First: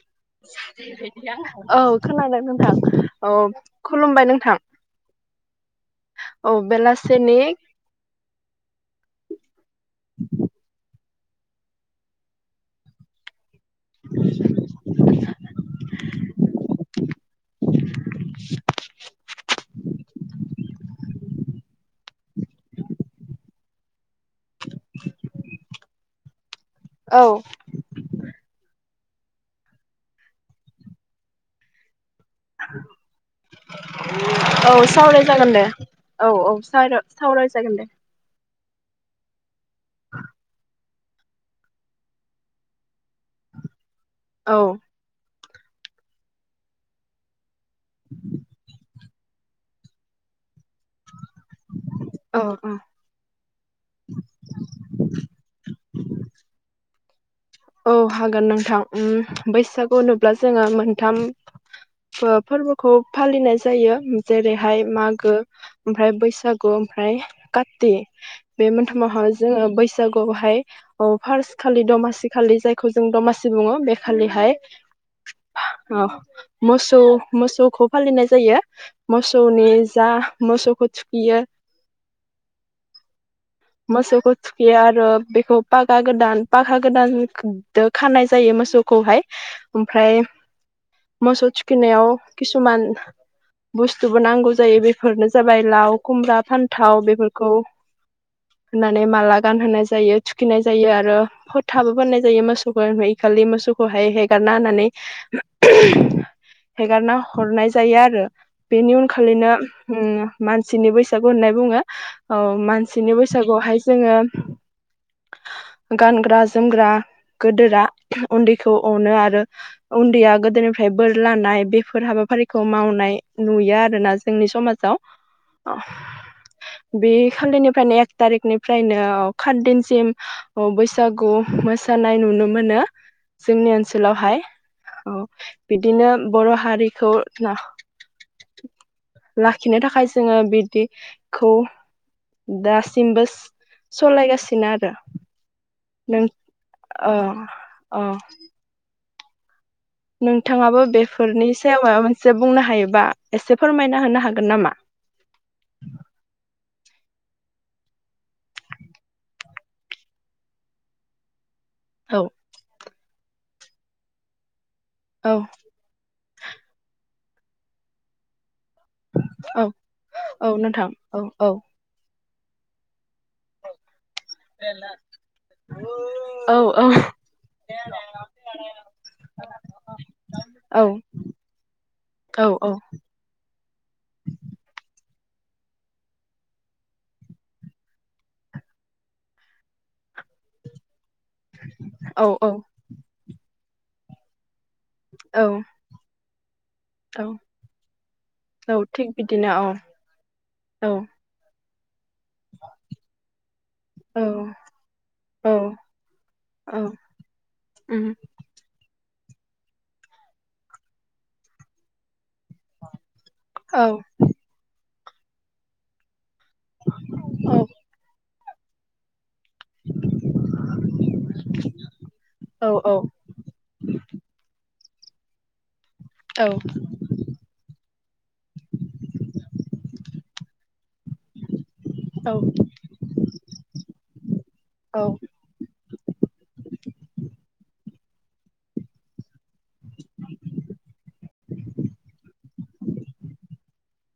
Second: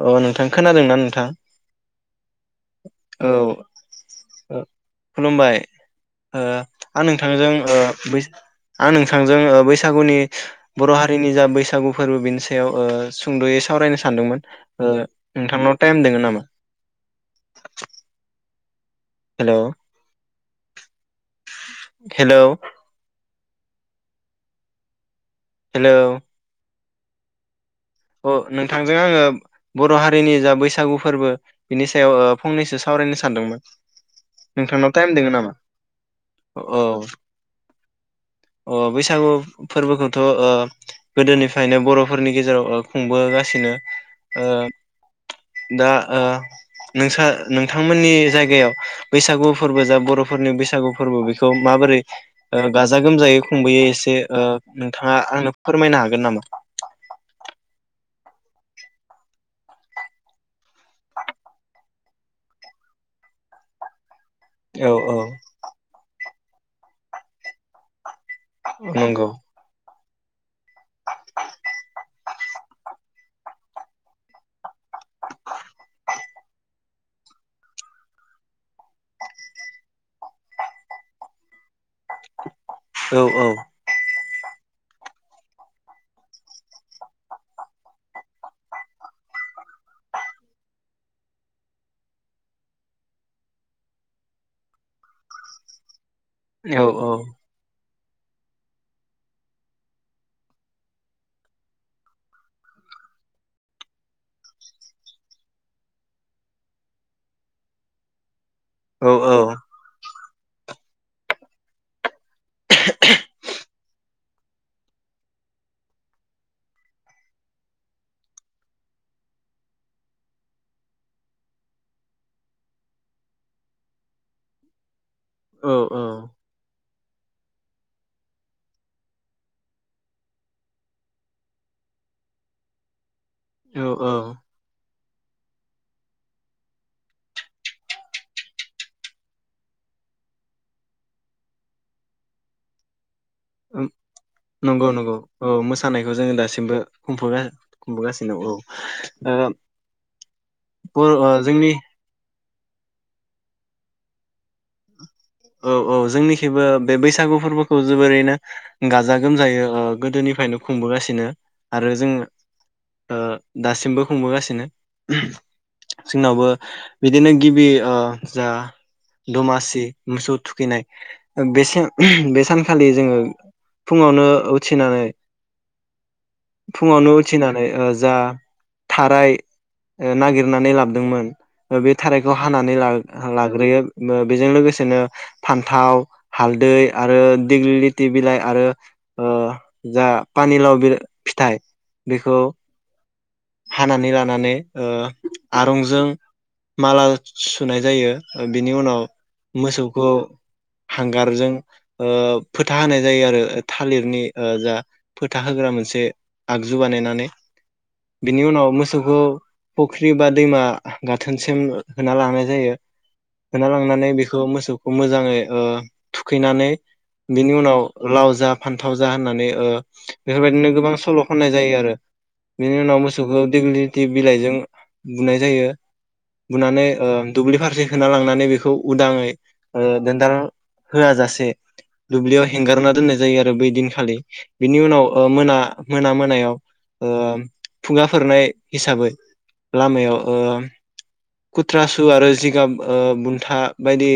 अ नोंथां खोनादोंना नोंथां औ खोनादों नोंथां औ खुलुमबाय नोंथां ओ खुलुमबाय ओ औ आं बेलासिनि नोंथांजों बै नों थांजों बैसा गुनि बर' हारि जैनि जा बैसागु फोरबो बिनि सायाव ओ सुंदयै सावरायनो सानदोंमोन ओ नोंथांनाव टाइम दङ नामा? हेल' हेल' हेल' औ अ नोंथांजों आङो बर' हारिनि जा बैसागु फोरबो बिनि सायाव ओ फंनैसो सावरायनो सानदोंमोन औ नोंथांनाव टाइम सावराय दोङो नामा जागोन दे औ औ सारे-सावराय जागोन दे। अ बैसागु फोरबोखौथ' ओ गोदोनिफ्रायनो बर'फोरनि गेजेराव ओ खुंबोगासिनो ओ औ दा ओ नोंसोर नोंथांमोननि जायगायाव बैसागु फोरबो जा बर'फोरनि बैसा सागु फोरबो बेखौ माबोरै ओ औ गाजा गोमजायै खुंबोयो एसे ओ नोंथाङा आंनो फोरमायनो हागोन नामा? औ हागोन नोंथां उम बैसागु होनुब्ला जोङो मोनथाम फोरबोखौ फालिनाय जायो। जेरैहाय औ औ मागो ओमफ्राय बैसा सागु ओमफ्राय काति बे नंगौ मोनथामावहाय जोङो बै सागुआव हाय फर्स्ट खालि दमासि खालि जायखौ जों दमासि बुङो बे खालिहाय मोसौ मोसौखौ फालिनाय जायो मोसौनि जा मोसौखौ थुखियो औ औ मोसौखौ थुखियो आरो बेखौ फागा गोदान पागा गोदानो खानाय जायो मोसौखौहाय ओमफ्राय मोसौ थुखिनायाव किसुमान बुस्थुबो नांगौ जायो। बेफोरनो जाबाय लाव खुमब्रा औ फान्थाव औ बेफोरखौ होननानै माला गानहोनाय जायो थुखिनाय जायो आरो फोथाबो फोननाय जायो मोसौखौ खालि मोसौखौहाय हेगारना होनानै हेगारना हरनाय जायो आरो बेनि औ उनखालिनो उम मानसिनि बैसागु होननाय बुङो। ओ स्नि बैसागुआवहाय जोङो गानग्रा जोमग्रा गोदोरा उन्दैखौ अनो आरो उन्दैया गोदोरनिफ्राय बोर लानाय बेफोर हाबाफारिखौ मावनाय नुयो आरोना जोंनि समाजाव औ औ। बे खालिनो ओमफ्रायनो एक थारिकनिफ्रायनो खाथ दिनसिम बैसागु मोसानाय नुनो मोनो। जोंनि औ औ ओनसोलावहाय। औ बिदिनो बर' हारिखौ न लाखिनो थाखाय जोङो बिदिखौ दासिमबो सालायगासिनो नंगौ आरो नंगौ औ मो मोसानायखौ नों जोङो दासिमबो खुंफुङो ओ अ खुंबोगासिनो औ। ओ नोंथाङाबो बर' ओ बेफोरनि जोंनि सायाव मायबा मोनसे बुंनो हायोबा एसे फोरमायना होनो हागोन नामा? औ औ जोंनिखिबो बे बैसागु फोरबोखौ जोबोरैनो गाजा गोमजायै ओ गोदोनिफ्रायनो खुंबोगासिनो। आरो औ जोंङो ओ दासिमबो खुंबोगासिनो। उम। औ जोंनावबो बिदिनो गिबि ओ जा औ दमासि मोसौ औ थुखैनाय नोंथां औ औ बेसिम बे सानखालि जोङो फुङावनो उथिनानै औ औ फुङावनो उथिनानै ओ जा थाराय ओ नागिरनानै औ लाबोदोंमोन बे थारायखौ औ हानानै लाग्रोयो बेजों लोगोसे फान्थाव हालदै आरो दिग्लि लिथि बिलाइ आरो जा पानिलाव बि फिथाइ बेखौ औ हानानै लानानै ओ औ आरंजों माला औ सुनाय जायो बिनि औ उनाव थिग बिदिनो औ मोसौखौ औ हांगारजों ओ फोथा होनाय जायो आरो थालिरनि औ ओ जा फोथा औ होग्रा मोनसे औ आगजु बानायनानै उम बिनि उनाव मो मोसौखौ फुख्रि बा दैमा गाथोनसिम होना लाङो जायो होना औ लांनानै बेयो मोसौखौ मोजाङै ओ थुखैनानै बिनि औ उनाव लाव जा फान्थाव जा होननानै ओ बेफोरबायदिनो गोबां सल खननाय जायो आरो औ बिनि उनाव मोसौखौ दिगलिथि बिलाइजों बुनाय जायो। बुनानै ओ दुब्लि फारसे होना लांनानै बेखौ उदाङै ओ दोनदाल होआ जासे दुब्लियाव हेंगारना दोननाय जायो आरो बै दिनखालि बिनि औ उनाव ओ मोना मोना मोनायाव ओ खुगाफोरनाय हिसाबै। लामायाव ओ खुथ्रा सु आरो जि गाब ओ बुन्था बायदि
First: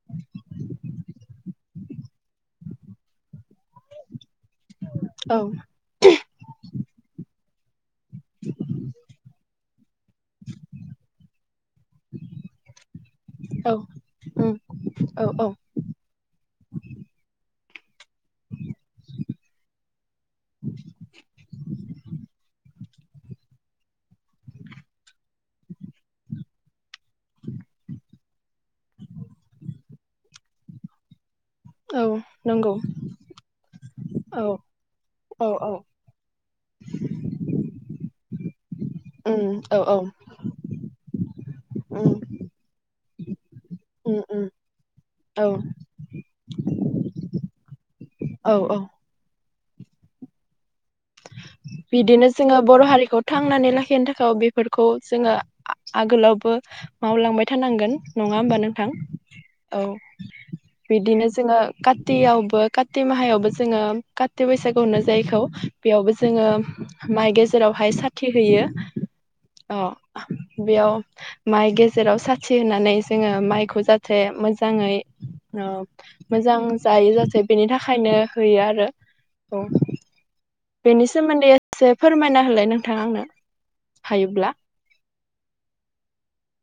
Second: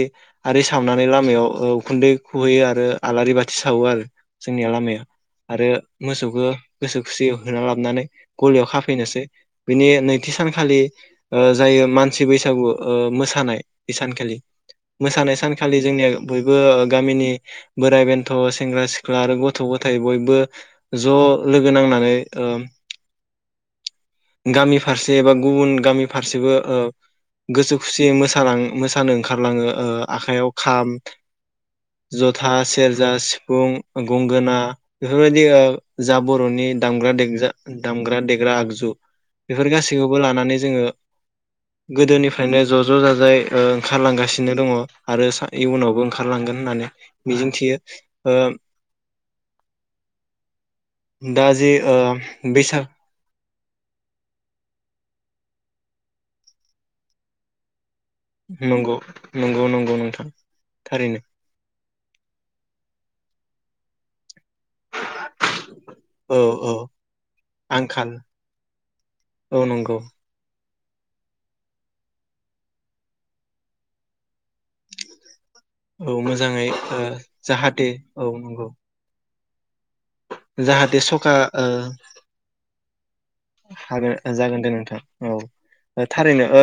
आरि सावनानै लामायाव ओ उखुन्दै खुहैयो आरो आलारि बाथि सावो आरो जोंनिया लामाया आरो मोसौखो गोसो खुसियो होना लाबोनानै गलियाव खाफैनोसै। बिनि नैथि सानखालि ओ जायो मानसि बैसागु ओ मो मोसानाय बे सानखालि। उम औ मोसानाय औ सानखालि जोंनि ओ बयबो गामिनि बोराइ बेन्थ सेंग्रा सिख्ला आरो गथ' गथाय बयबो बो ज लोगो नांनानै ओ गामि फारसे एबा गुबुन गामि फारसेबो ओ गोसो खुसियै मोसालां-मोसानो ओंखारलाङो ओ आखाइयाव खाम औ जथा नंगौ सेरजा सिफुं औ गंगोना बेफोरबायदि औ औ ओ जा बर'नि दामग्रा देग्रा दामग्रा दे ग्रा आगजु। उम बेफोर औ औ गासैखौबो लानानै जोङो उम गोदोनिफ्रायनो ज' ज' जाजाय ओ उम उम ओंखारलांगासिनो दङ आरो औ सा इयुनावबो ओंखार लांगोन होननानै मिजिंथियो। ओ औ औ दा जे ओ बिदिनो जोङो बर' बैसाग हारिखौ थांनानै लाखिनो थाखाय बेफोरखौ जोङो आ-आगोलावबो मावलांबाय थानांगोन। नङा होम्बा नोंथां नंगौ नंगौ औ नंगौ नोंथां थारैनो बिदिनो जोङो गा दैयावबो काति माहायावबो जोङो कातिग काति बैसागु होनो जायखौ बेयावबो औ जोङो औ माइ गेजेरावहाय आंखाल साथि होयो औ नंगौ अ बेयाव माइ गेजेराव साथि होनानै जोङो माइखौ जाहाथे मोजाङै ओ औ मोजां मोजाङै ओ जायो जाथो बेनि जाहाथे थाखायनो औ होयो नंगौ आरो औ जाहाथे बेनि सखा सोमोन्दै ओ एसे फोरमायना होलाय नों नोंथां आंनो, हागोन हायोब्ला जागोन दे नोंथां औ थारैनो ओ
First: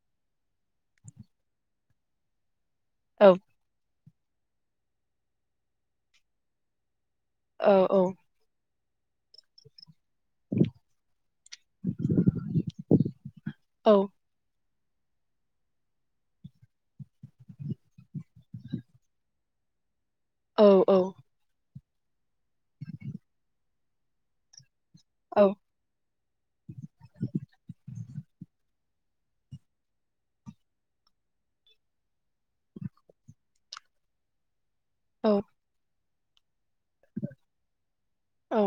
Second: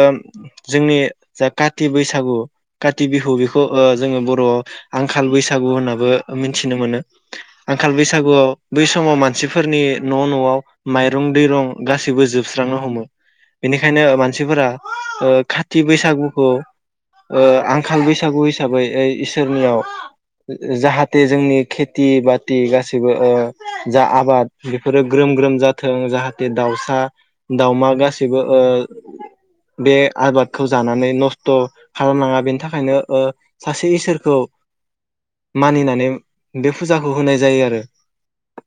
जोंनि जा काति बैसागु काति औ बिहु बेखौ ओ जोङो बर'आव आंखाल बैसागु होननाबो मिथिनो मोनो औ आंखाल औ बैसागुआव बै समाव मानसिफोरनि न' न'आव माइरं गासैबो जोबस्रांनो हमो औ बेनिखायनो मानसिफोरा ओ खाथि बैसागुखौ ओ आंखाल बैसागु हिसाबै इसोरनियाव औ औ जाहाथे जोंनि खे थि बाथि गासिबो ओ जा आबाद बेफोरो ग्रोम औ ग्रोम जाथों जाहाथे दाउसा दाउमा गासैबो ओ बे आबादखौ जानानै नस्थ खालामलाङा बेनि थाखायनो ओ सासे इसोरखौ औ मानिनानै बे फुजाखौ होनाय जायो आरो औ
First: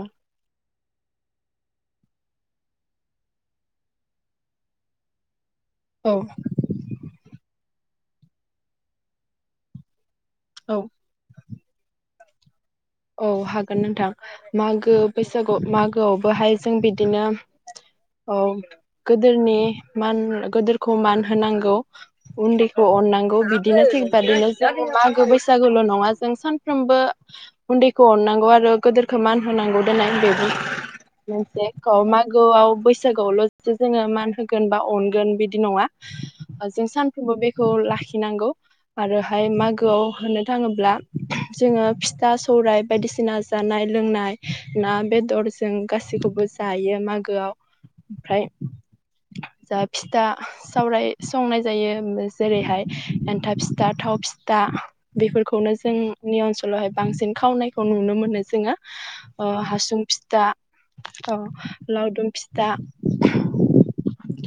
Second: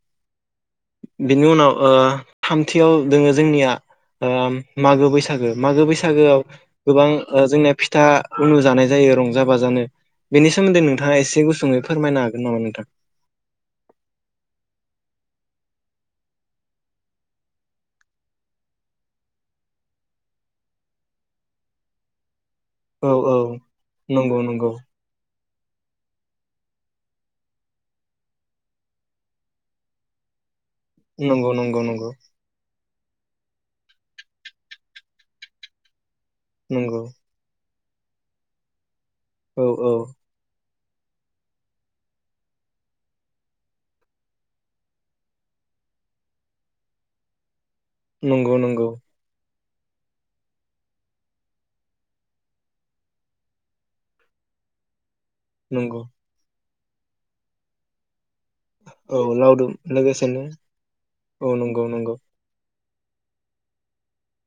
बिनि उनाव ओ थामथियाव दोङो जोंनिया ओ मागो बैसागो मागो औ बैसागोआव गोबां ओ जोंनिया फि था [unintelligible] जानाय जायो रंजा बाजानो। बेनि औ सोमोनदै नोंथाङा एसे गु सुङै फोरमायनो हागोन नामा नोंथां? औ हागोन नोंथां मागो बैसागु मागोआवबोहाय जों बिदिनो औ गोदोरनि मान गोदोरखौ मान होनांगौ उन्दैखौ औ औ अननांगौ बिदिनो [unintelligible] जों नंगौ मागो नंगौ बैसागु बैसागुल' नङा जों सानफ्रोमबो उन्दैखौ अननांगौ आरो गोदोरखौ मान होनांगौ दोनाय बेबो नंगौ नंगौ [unintelligible] नंगौ मागोआव बै सागुआवल जोङो मान होगोन बा अनगोन बिदि नङा। जों नंगौ सानफ्रोमबो बे खौ लाखिनांगौ आरोहाय औ औ मागोआव होननो थाङोब्ला जोङो फिथा सौराइ बायदिसिना जानाय लोंनाय ना बेदर जों गासैखौबो जायो मागोआव ओमफ्राय नंगौ नंगौ। जा फिथा सावराय संनाय जायो जेरैहाय एन्थाब फिथा थाव फिथा बेफोरखौनो नंगौ जोंनियाव सु उनावहाय बांसिन, खावनायखौ नुनो मोनो, जोंहा औ ओ लावदुम हासुं लोगोसेनो फिथा अ औ नंगौ नंगौ लावदुम फिथा, [unintelligible]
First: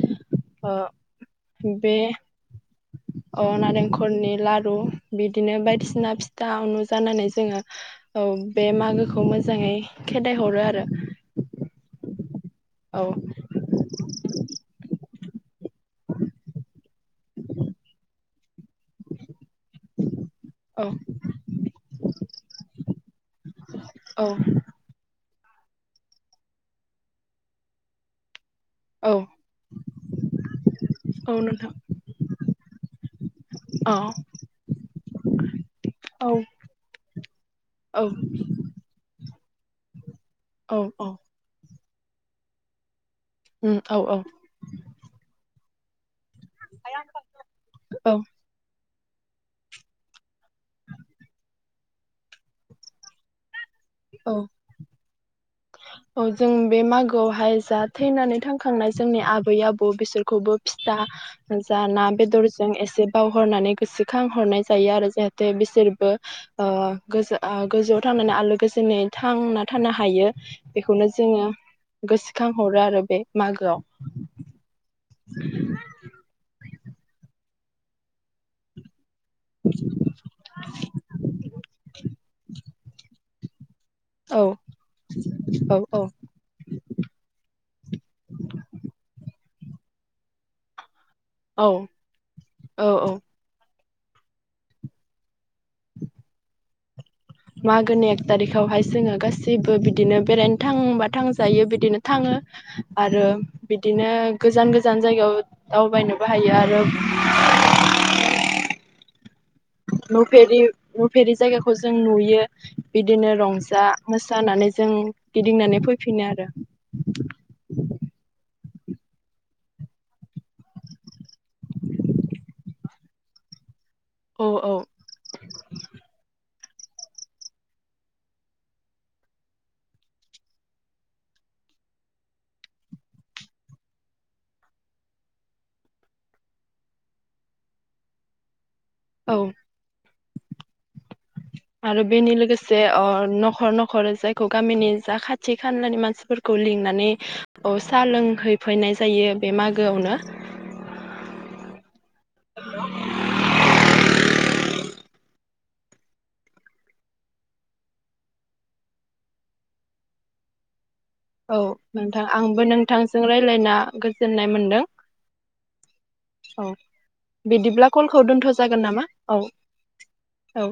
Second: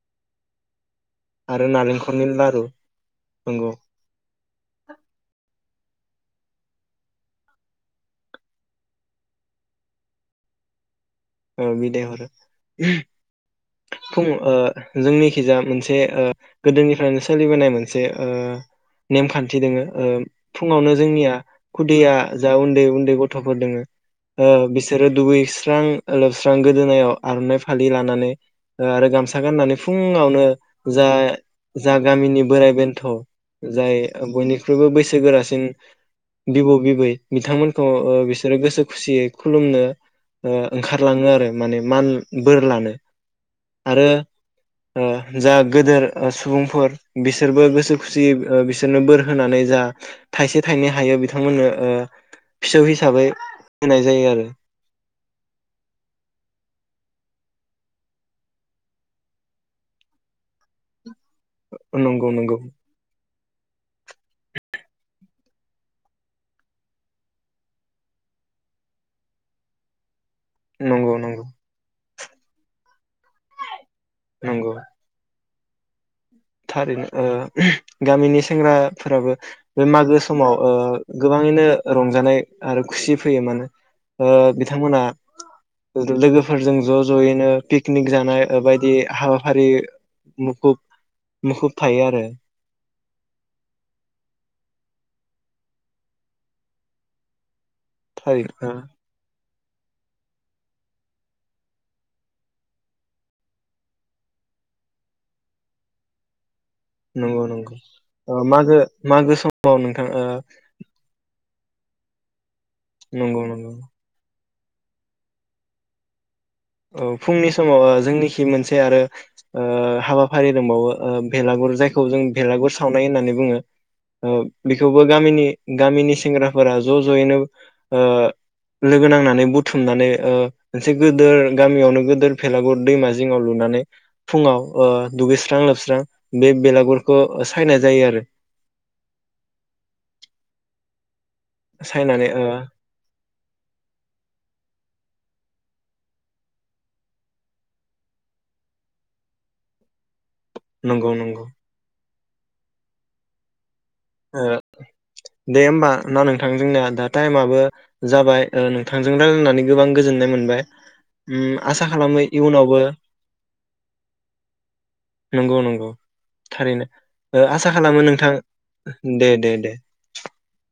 हो आरो नारेंखरनि लारु अ नंगौ नारेंखरनि लारु उ बिदिनो बायदिसिना फिथानु जानानै जोङो ओ बे मागोखौ मोजाङै खेदायहरो आरो अ बिदाय हरो, औ फुं ओ जोंनि खिजा मोनसे ओ गोदोनिफ्रायनो सोलिबोनाय मोनसे ओ नेमखान थि दङो औ फुङावनो जोंनिया खुदिया जा उन्दै उन्दै गथ'फोर दङ औ ओ बिसोरो दुगै इस्रां लोबस्रां गोदोनायाव आरनाइ फालि लानानै, ओ आरो औ गामसा गाननानै फुङावनो जा औ नोंथां जा गामिनि बोराइ बेन्थ औ जाय बयनिख्रुइबो बैसो गोरासिन औ बिबौ बिबै बिथांमोनखौ औ ओ बिसोरो गोसो खुसियै, खुलुमनो औ ओंखारलाङो आरो माने, मान बोर लानो आरो औ ओ जा, गोदोर ओ सुबुंफोर बिसोरबो गोसो औ खुसियै बिसो बिसोरनो बोर होनानै जा थाइसे थाइनै हायो बिथांमोननो ओ फिसौ हिसाबै, होनाय जायो औ आरो औ जों बे मागोआवहाय जा थैनानै थांखांनाय जोंनि आबै आबौ बिसोरखौबो फिथा, जा ना, नंगौ नंगौ बेदरजों एसेबाव हरनानै गोसोखां हरनाय जायो आरो जाहाथे बिसोरबो ओ गो-गोजौआव थांनानै आलो गोजोनै थांना थानो हायो, बेखौनो नंगौ नंगौ जोङो गोसोखां हरो आरो बे मागोआव नंगौ [unintelligible] थारैनो ओ गामिनि सेंग्रा, फोराबो बे मागो समाव ओ गोबाङैनो रंजानाय आरो खुसि, फैयो मानो? ओ औ बिथांमोना औ औ लोगोफोरजों ज' जयैनो पिकनिक जानाय बायदि हा हारि मुखुब औ मुखुब थायो आरो। औ औ मागोनि एक थारै ओ थारिखआवहाय जोङो गासै गासैबो बिदिनो बेरायनो थांबा थांजायो बिदिनो थाङो आरो बिदिनो गोजान गोजान जायगायाव दावबायनोबो हायो आरो। नंगौ नंगौ मागो-मागो सम नुफेरि नुफेरि जायगाखौ खौ जों नुयो बिदिनो नंगौ नंगौ रंजा मोसा जानानै जों गिदिंनानै फैफिनो आरो फुंनि समाव ओ जोंनिखि मोनसे आरो हाबाफारि दंबावो ओ भेलागुर जायखौ जों भेलागुर सावनाय होननानै बुङो। ओ औ औ बेखौबो गामिनि-गामिनि सेंग्रा फोरा ज' ज'यैनो ओ लोगो नांनानै बुथुमनानै ओ मोनसे गोदोर गामियावनो गोदोर बेेलागुर दैमा जिङाव लुनानै फुङाव ओ दुगैस्रां लोबस्रां बे बेलागुरखौ सायनाय जायो आरो औ आरो सायनानै बेनि अ ओ लोगोसे न'खर न'खर जायखौ गामिनि जा खाथि खाथि खानलानि मानसिफोरखौ अ लिंनानै सा लोंहैफैनाय जायो बे मागोआवनो नंगौ नंगौ ए दे होमबा ना नोंथांजोंनिया दा टाइमाबो जाबाय ओ नोंथांजों रायजलायनानै गोबां गोजोननाय मोनबाय। उम औ आसा खालामो नोंथां आंबो इयुनावबो नोंथांजों रायलायना गोजोननाय मोनदों नंगौ नंगौ औ थारैनो ओ आसा बिदिब्ला खालामो कलखौ नोंथां दोन्थ जागोन। नामा दे औ दे दे औ